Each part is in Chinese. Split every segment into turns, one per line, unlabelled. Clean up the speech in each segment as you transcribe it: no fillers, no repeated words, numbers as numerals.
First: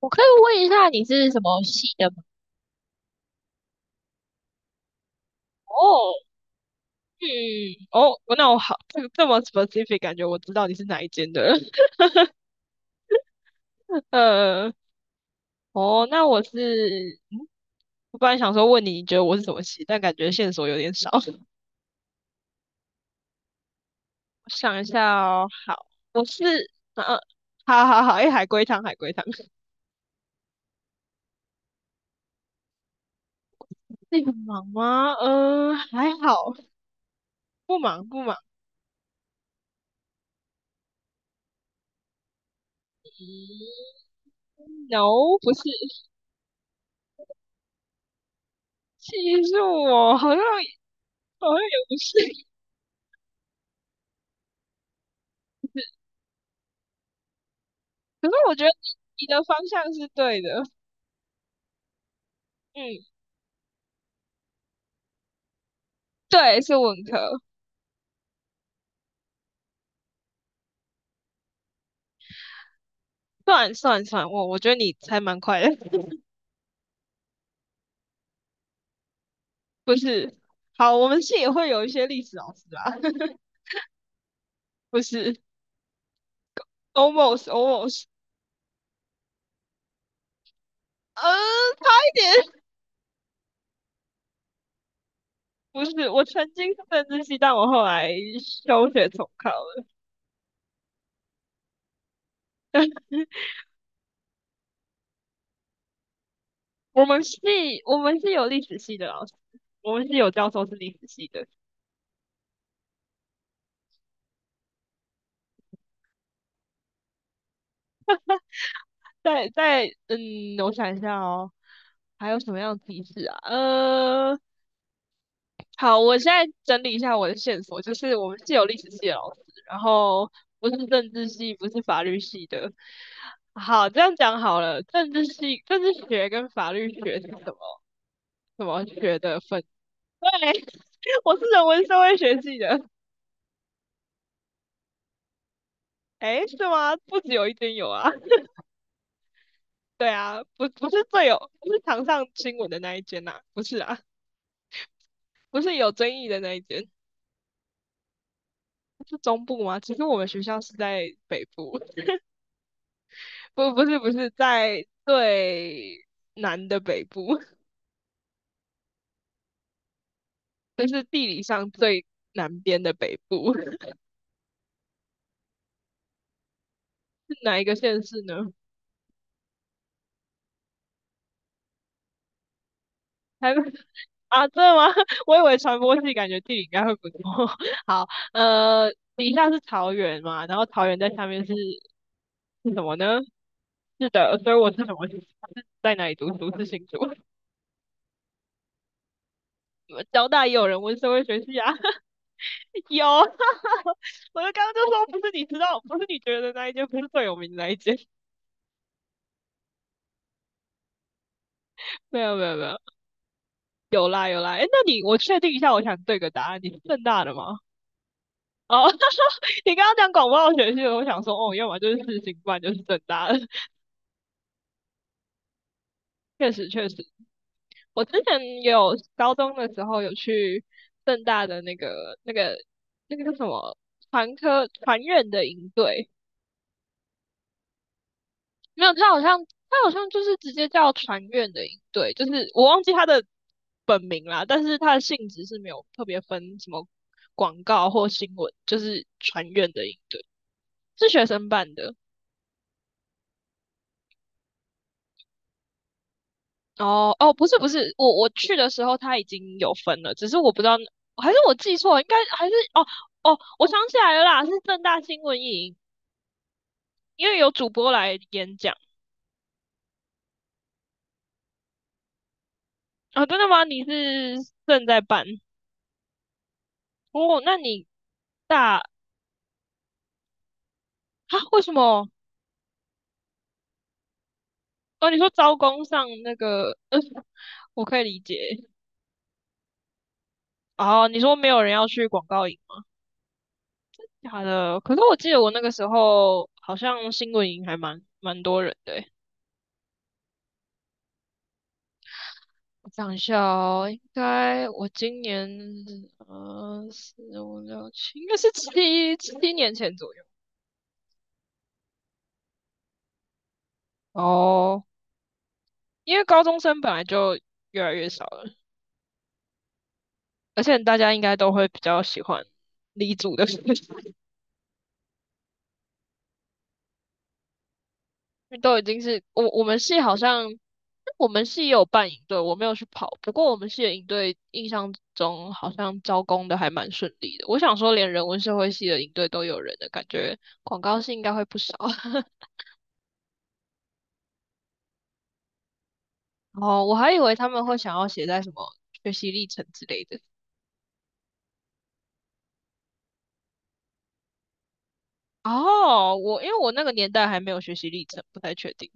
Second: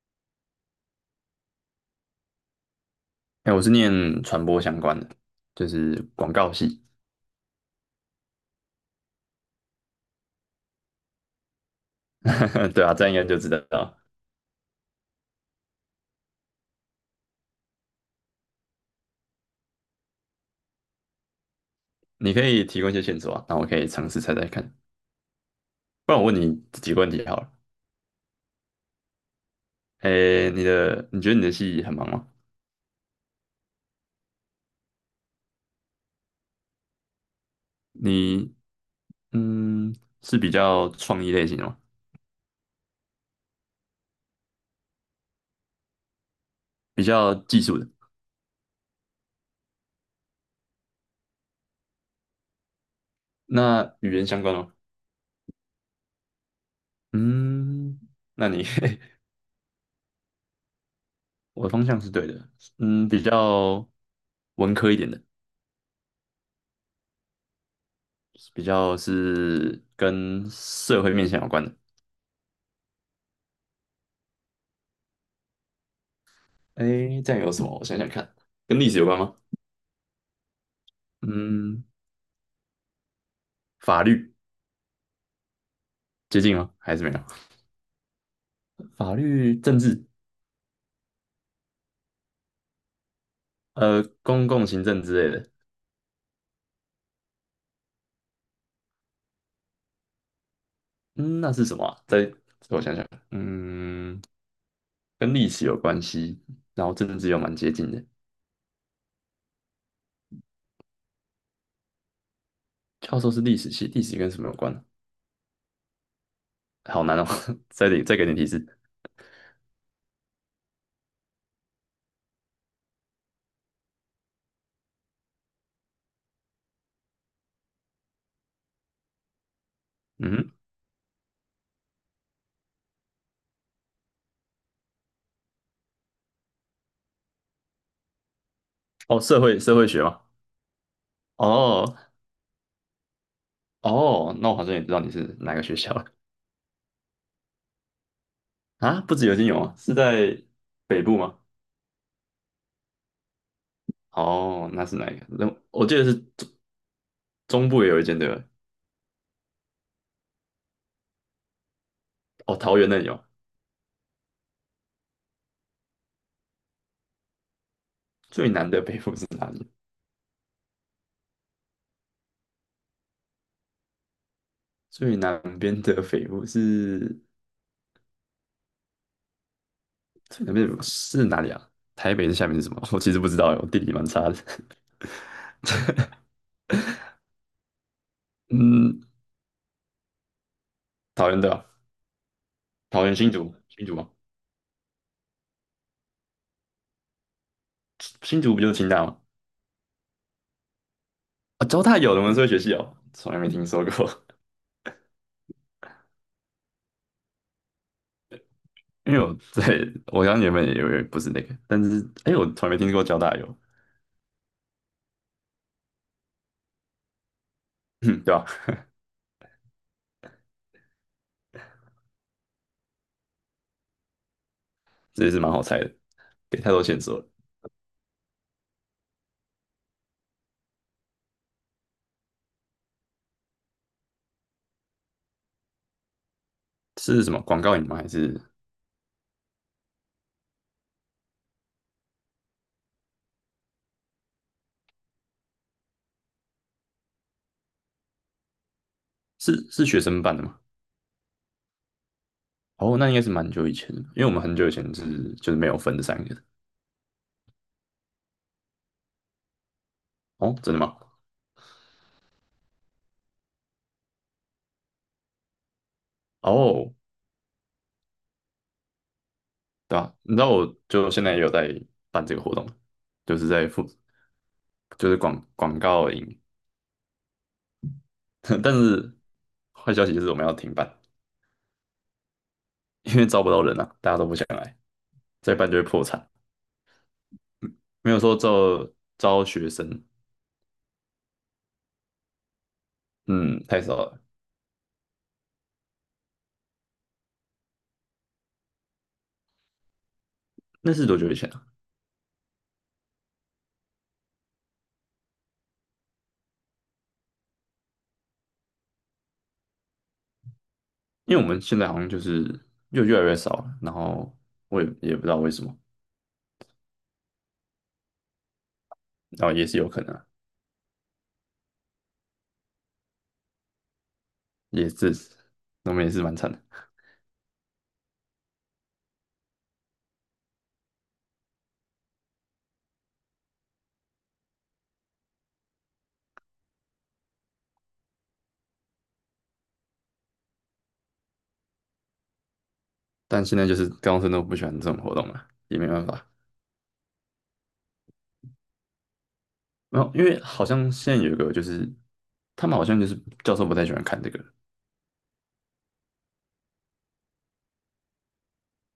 我可以问一下你是什么系的吗？
哎、我是念传播相关的，就是
哦，
广告系。
嗯，哦，那我好，这么 specific，感觉我知道你是哪一间的。
对啊，这样应该就知道。
呃，哦，那我是，嗯，我本来想说问你，你觉得我是什么系，但感觉线索有点少。我
你可以提供一些线索啊，那我可以尝试猜猜看。
想一下哦，好，
不然
我
我问
是，
你几个
啊，
问题好了。
好好好，哎，海龟汤，海龟汤，
哎、你觉得你的系很忙吗？
那个忙吗？还好，不忙不忙。
你嗯是比较创意类型的吗？
嗯，no，不是，
比较技术的？
其实我好像也不是。
那语言相关吗？嗯，
可是
那
我觉
你
得你的方向是对的。
我的方向是对的。
嗯，
嗯，比较文科一点的，
对，是文科，
比较是跟社会面向有关的。
算算算，我觉得你还蛮快的。
哎，这样有什么？我想想看，跟历史有关吗？
不是？好，我们系也会有
嗯，
一些历史老师啊。
法律
不是
接近吗？还是没有？
，almost almost，
法律、政治，
嗯，差一点。
公共行政之类的。
不是，我曾经是政治系，但我后来休学重考了。
嗯，那是什么啊？我想想，嗯，跟历史有关系，然后
我
政
们
治又
系
蛮接近
我
的。
们是有历史系的老师，我们是有教授是历史系的，
教授是历史系，历史跟什么有关呢？好难哦，再给点提示。
在在嗯，我想一下哦，还有什么样的提示啊？好，我现在整理一下我的线索，就是我们是有历史系的老师，然后
嗯，
不是政治系，不是法律系的。好，这样讲好了，政治系、政治学跟法律学是什么什么学
哦，
的
社会
分？
社会学吗？
对，我是人文
哦
社会学系的。
哦，那我好像也知道你是哪个学校了。
诶，是吗？不止有一间有啊。
啊？不止有金融啊，是
对啊，
在
不不
北
是
部
最有，
吗？
不是常上新闻的那一间呐、不是啊，
哦，那是哪一个？那
不是
我
有
记得
争
是
议的
中
那一间。
中部也有一间对吧？
是中部吗？其实我们学校是在北部。
哦，桃园那里有。
不是在最南的北部，
最南的北部是哪里？
就是地理上最南边的北部，是
最南边的北部是
哪一个县市呢？
最南边的北部是哪里啊？台北的下面是什么？我其实不知道
台
欸，
北
我地理蛮差的。
啊，真的吗？我以为传播系感觉地理应该会不错。好，呃，
嗯，
底下是桃园嘛，然后桃园在下
桃园
面
对
是
吧？
是什么
桃园
呢？
新竹，新竹
是
吗？
的，所以我是什么系？是在哪里读书？是新竹。
新竹不就是清大吗？
交大也有人问社会学系
啊、
啊。
交大有人文社会学系 哦，
有。我
从来没听说过。
就刚刚就说不是你知道，不是你觉得那一间，不是最有名的那一间。
因为我刚原本也以为不是那个，但 是
没
哎，
有没
我
有没
从来
有，
没听过交大有，
有啦有啦，哎，那你我确定一下，我想对个答案，你是正大的吗？
嗯，对吧？
哦，他说你刚刚讲广播学系的，我想说，哦，要么就是世新，不然就是正大的。
这也是蛮好猜的，
确
给
实
太多
确实。
线索了。
我之前也有高中的时候有去正大的那个叫什么传科传院的营队。
是什么广告影吗？还是？
没有，他好像就是直接叫传院的营队，就是我忘记他的本名啦，但是他的性质是没有特别分什么广告或新闻，就是传
是
院
是
的营
学生
队。
办的吗？
是学生办的。
哦，那应该是蛮久以前的，因为我们很久以前就是没有分这三个的。
哦哦，不是，我去的时候他已经有分了，只是我
哦，
不知
真
道，
的吗？
还是我记错了，应该还是哦，我想起来了啦，是正大新闻营，
哦，
因为有主播来演讲。
对啊，你知道我就现在也有在办这个活动，
啊、
就
真
是
的吗？你是正在
就是
办
广告营，
哦？那你
但
大啊？
是坏消息就是我们要停办，
为什么？
因为招不到人啊，大家都不想来，
哦，你说
再
招
办就会
工
破
上
产。
那个，我可以
没有
理解。
说招学生，
哦，你说没有人要去广告营吗？
嗯，太少了。
假的，可是我记得我那个时候好像新闻营还蛮多人的欸。
那是多久以前啊？
我想一下哦，应该我今年四五六七，应该是七年前左右。
因为我们现在好像就是又越来越少了，然后我
哦，
也也不知道为什么，
因为高中生本来就越来越少了，
然后也是有可能啊
而且大家应该都会比较喜欢理组的学生。因
也是，我们也是蛮惨的。
为都已经是我们系好像我们系也有办营队，我没有去跑，不过我们系的营队印象中好像招工的还蛮顺利的。我想说，连人文社会系的营队都有人的感觉，广告系应该会不少。
但现在就是高中生都不喜欢这种活动了，也没办法。
哦，我还以为他们会想要写在什么学习历程之
然
类
后
的。
因为好像现在有一个就是，他们好像就是教授不太喜欢看这个，
哦，我因为我那个年代还没有学习历程，不太确定。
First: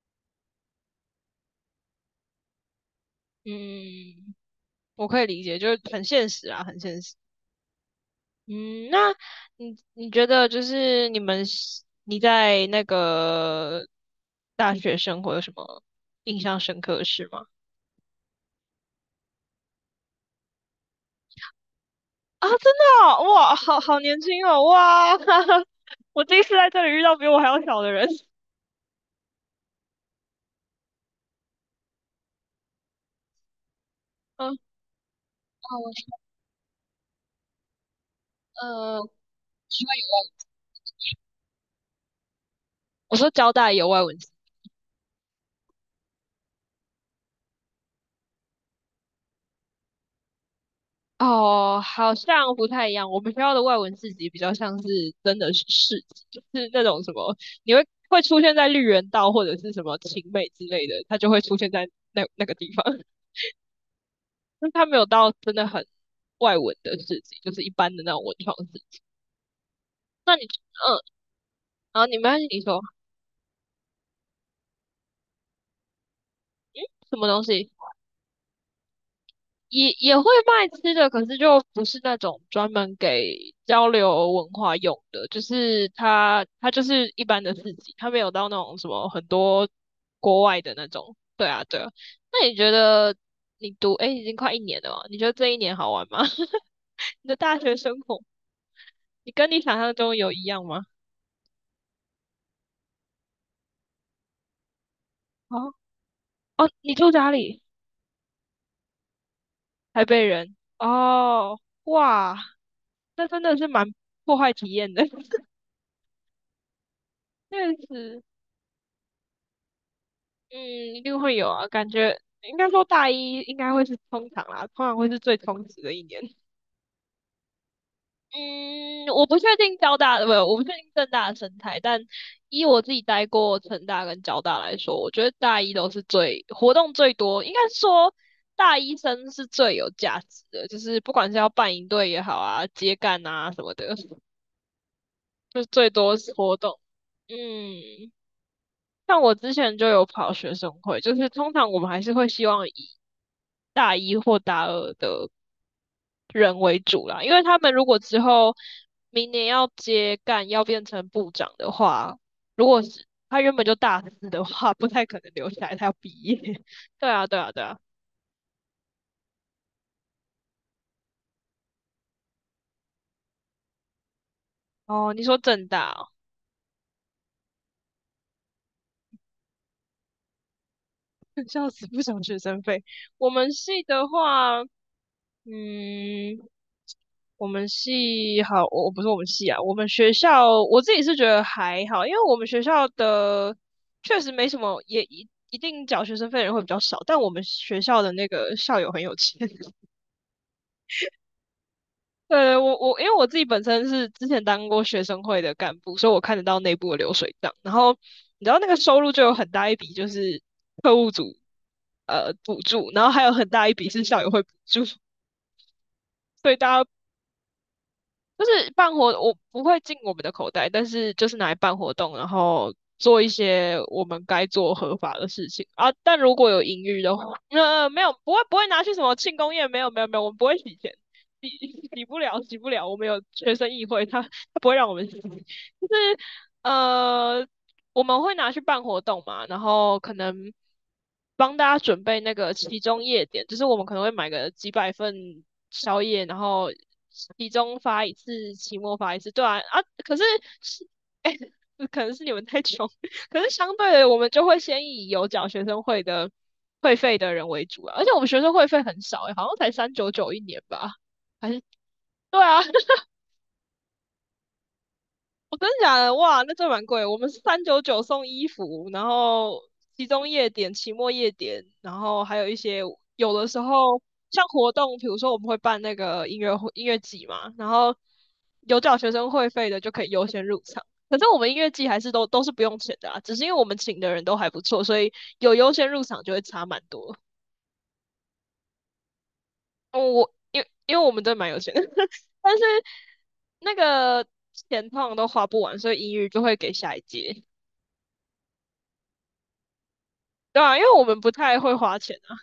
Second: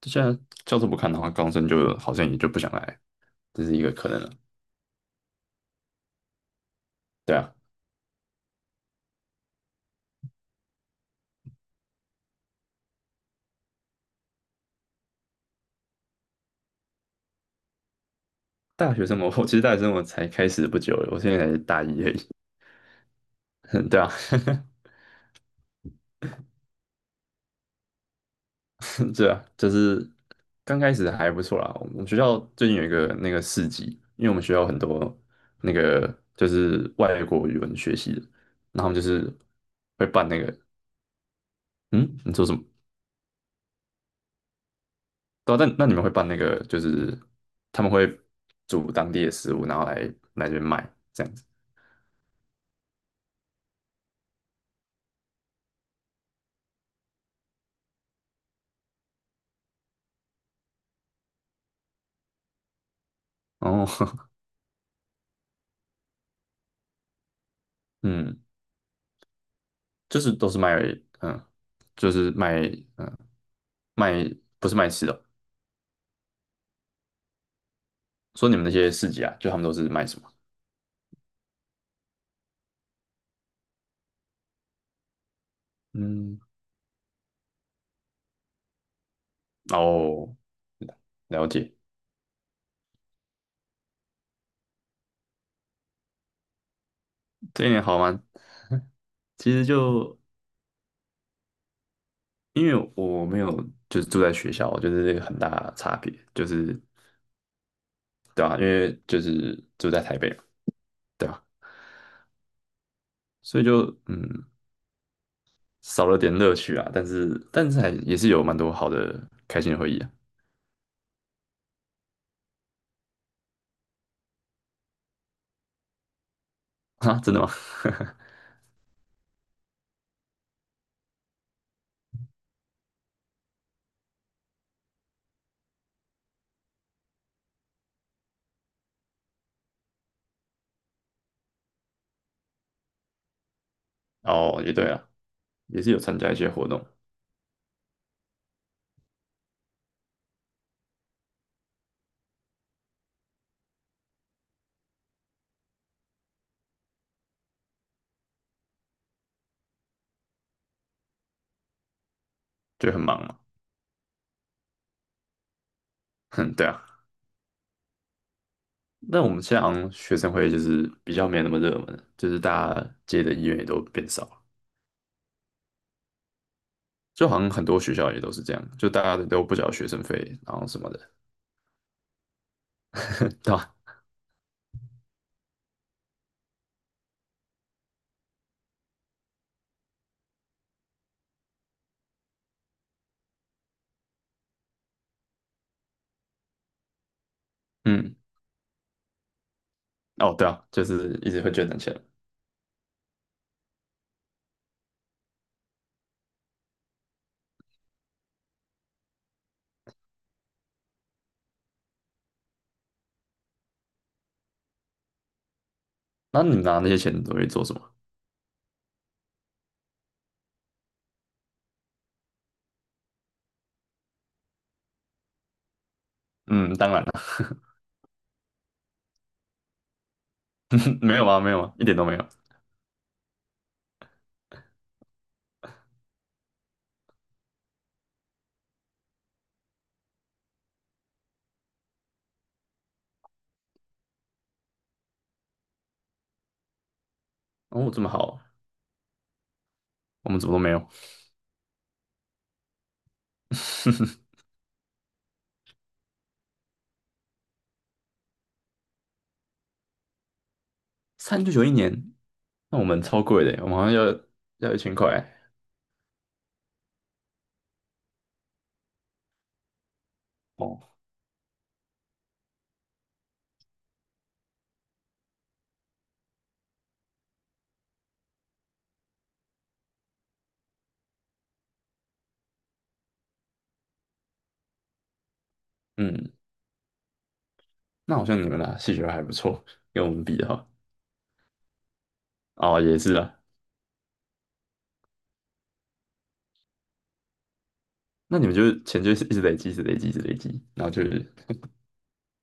就现在教授不看的话，高中生就好像也就不想来，这是一个可能了。
嗯，我可以理解，就是很现实啊，很现实。
对啊，
嗯，那你觉得就是你们是你在那个大学生活有什么印象深刻的事吗？
大学生活，我其实大学生活才开始不久了，我现在才大一而已。
啊，真的哦哇，好 好
对啊，
年轻哦，哇，我第一次在这里遇到比我还要小的人。
对啊，就是刚开始还不错啦。我们学校最近有一个那个市集，因为我们
嗯，啊，
学校很多那个
我
就是外国语文学系的，然后他们就
呃，
是会办那个，嗯，你说什么？
我说交大有外文。系。
对啊，但那你们会办那个，就是他们会煮当地的食物，然后来这边卖这样子。
哦，好像不太一样。我们学校的外文四级比较像是真的是四级，就是那种什么，你会出现在绿园道或者是什么晴美之类的，它就会出现在那个地方。
哦，
但它没有到真的很外文的四级，就是一般的 那种文
嗯，
创市集。
就是
那你，
都是卖，
嗯，
嗯，
然后
就
你没
是
关系，你
卖，
说，
嗯，卖不是卖吃的哦。
嗯，什么东西？
说你们那些市集啊，就他们都是
也
卖
也
什
会
么？
卖吃的，可是就不是那种专门给交流文化用的，就是
嗯，
它就是一般的市集，它没有到那种什么很多
哦。
国外的那种。对
了
啊，
解，
对啊。那你觉得你读诶已经快一年了嘛？你觉得这一年好玩吗？你的大
这一
学
点
生
好
活，
吗？
你跟
其
你
实
想象中
就
有一样吗？
因为我没有就是住在学校，我觉得这个很大的
哦
差别，就
哦，
是
你住哪里？
对吧、因为就是住在
台
台
北
北嘛，
人。
对吧、
哦，哇，那真的
所以
是
就
蛮破坏体验的。
少了点乐趣啊，但是但
确
是还也
实。
是有蛮多好的开心的回忆啊。
嗯，一定会有啊，感觉应该说大一应该会是通常啦，通常会是最充实的一年。
啊，真的吗？
嗯，我不确定交大的，不，我不确定政大的生态，但以我自己待过成大跟交大来说，我觉得大一都是最活动最多，应该说大一生是最有价值的，就是不管是要办营队也好啊，接干啊什么的，
哦，也对啊，
就是
也
最
是有
多
参加
是
一些
活
活
动。
动，
嗯，像我之前就有跑学生会，就是通常我们还是会希望以大一或大二的人为主啦，因为他们如果之后明年要接干，要变成部长的话，如果
就很
是
忙嘛。
他原本就大四的话，不太可能留下来，他要毕业。
哼，对啊。
对啊，对啊，对啊。
那我们现在好像学生会就是比较没那么热门，就是大家接的意愿也都变少了。
哦，你说正大哦。
就好像很多学校也都是这样，就大家都不缴学生费，然后什么的，
笑死，不想学生费。
对
我们
吧？
系的话，嗯，我们系好，我不是我们系啊，我们学校我自己是觉得还好，因为我们学校的确实没什么，也一定缴学生费的人会比较少，但我们学校的
嗯，
那个校友很有钱。
哦，对啊，就是一直会捐点钱。
我因为我自己本身是之前当过学生会的干部，所以我看得到内部的流水账。然后你知道那个收入就有很大一笔就是特务组补助，然后还有很大一笔是校友会补助。
那
所以
你拿
大
那
家
些钱都会做什么？
就是办活，我不会进我们的口袋，但是就是拿来办活动，然后做一些我们该做合法的事情啊。但如果有
嗯，
盈
当
余
然了，
的话，没有，不会拿去什么庆功宴，没有没有没有，我们不会洗钱，
没有啊，
洗
没有啊，一点
洗
都没
不
有。
了洗不了，我们有学生议会，他不会让我们洗，就是呃，我们会拿去办活动嘛，然后可能帮大家准备那个期中夜点，就是我们可能会买个几百份宵夜，然后期中
哦，这
发
么
一
好，
次，期末发一次，对啊啊，可是
我们怎么都没
是
有。
哎、可能是你们太穷。可是相对的，我们 就会先以有缴学生会的会费的人为主啊，而且我们学生会费很少、欸，好像才399一年吧，
三九
还是
九一年，
对啊，
那我们超贵的，我们好像要1000块。
我真的假的？哇，那这蛮贵。我们是三九九送衣服，然后集中夜点、
哦，
期末夜点，然后还有一些有的时候像活动，比如说我们会办那个音乐会、音乐季嘛，然后有缴学生会费的就可以优先入场。可是我们音乐季还是都是不用钱的啊，只是因为我们请的人都还不错，所以有优先入场
嗯，
就会差蛮多。
那好像你们啦，戏学还不错，跟
哦，
我们
我
比的
因
话，
为我们真的蛮有钱的，但是
哦，也是啊。
那个钱通常都花不完，所以音乐就会给下一届。
那你们就是钱就是一直累积，一直累积，一直累积，
对啊，因
然后
为
就
我们不
是
太会花钱啊，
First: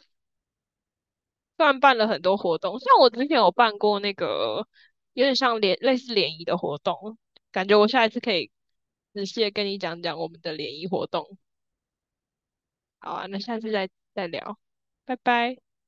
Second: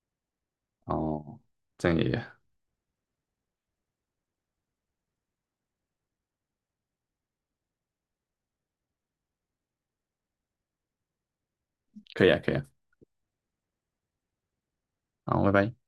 哦，
虽然
这
办
样
了很
也
多活动，像我之前有办过那个有点像联类似联谊的活动，感觉我下一次可以仔细的跟你讲讲我们的联谊活动。
可以啊，可以啊。
好啊，那下次再聊，拜
好，拜
拜。
拜。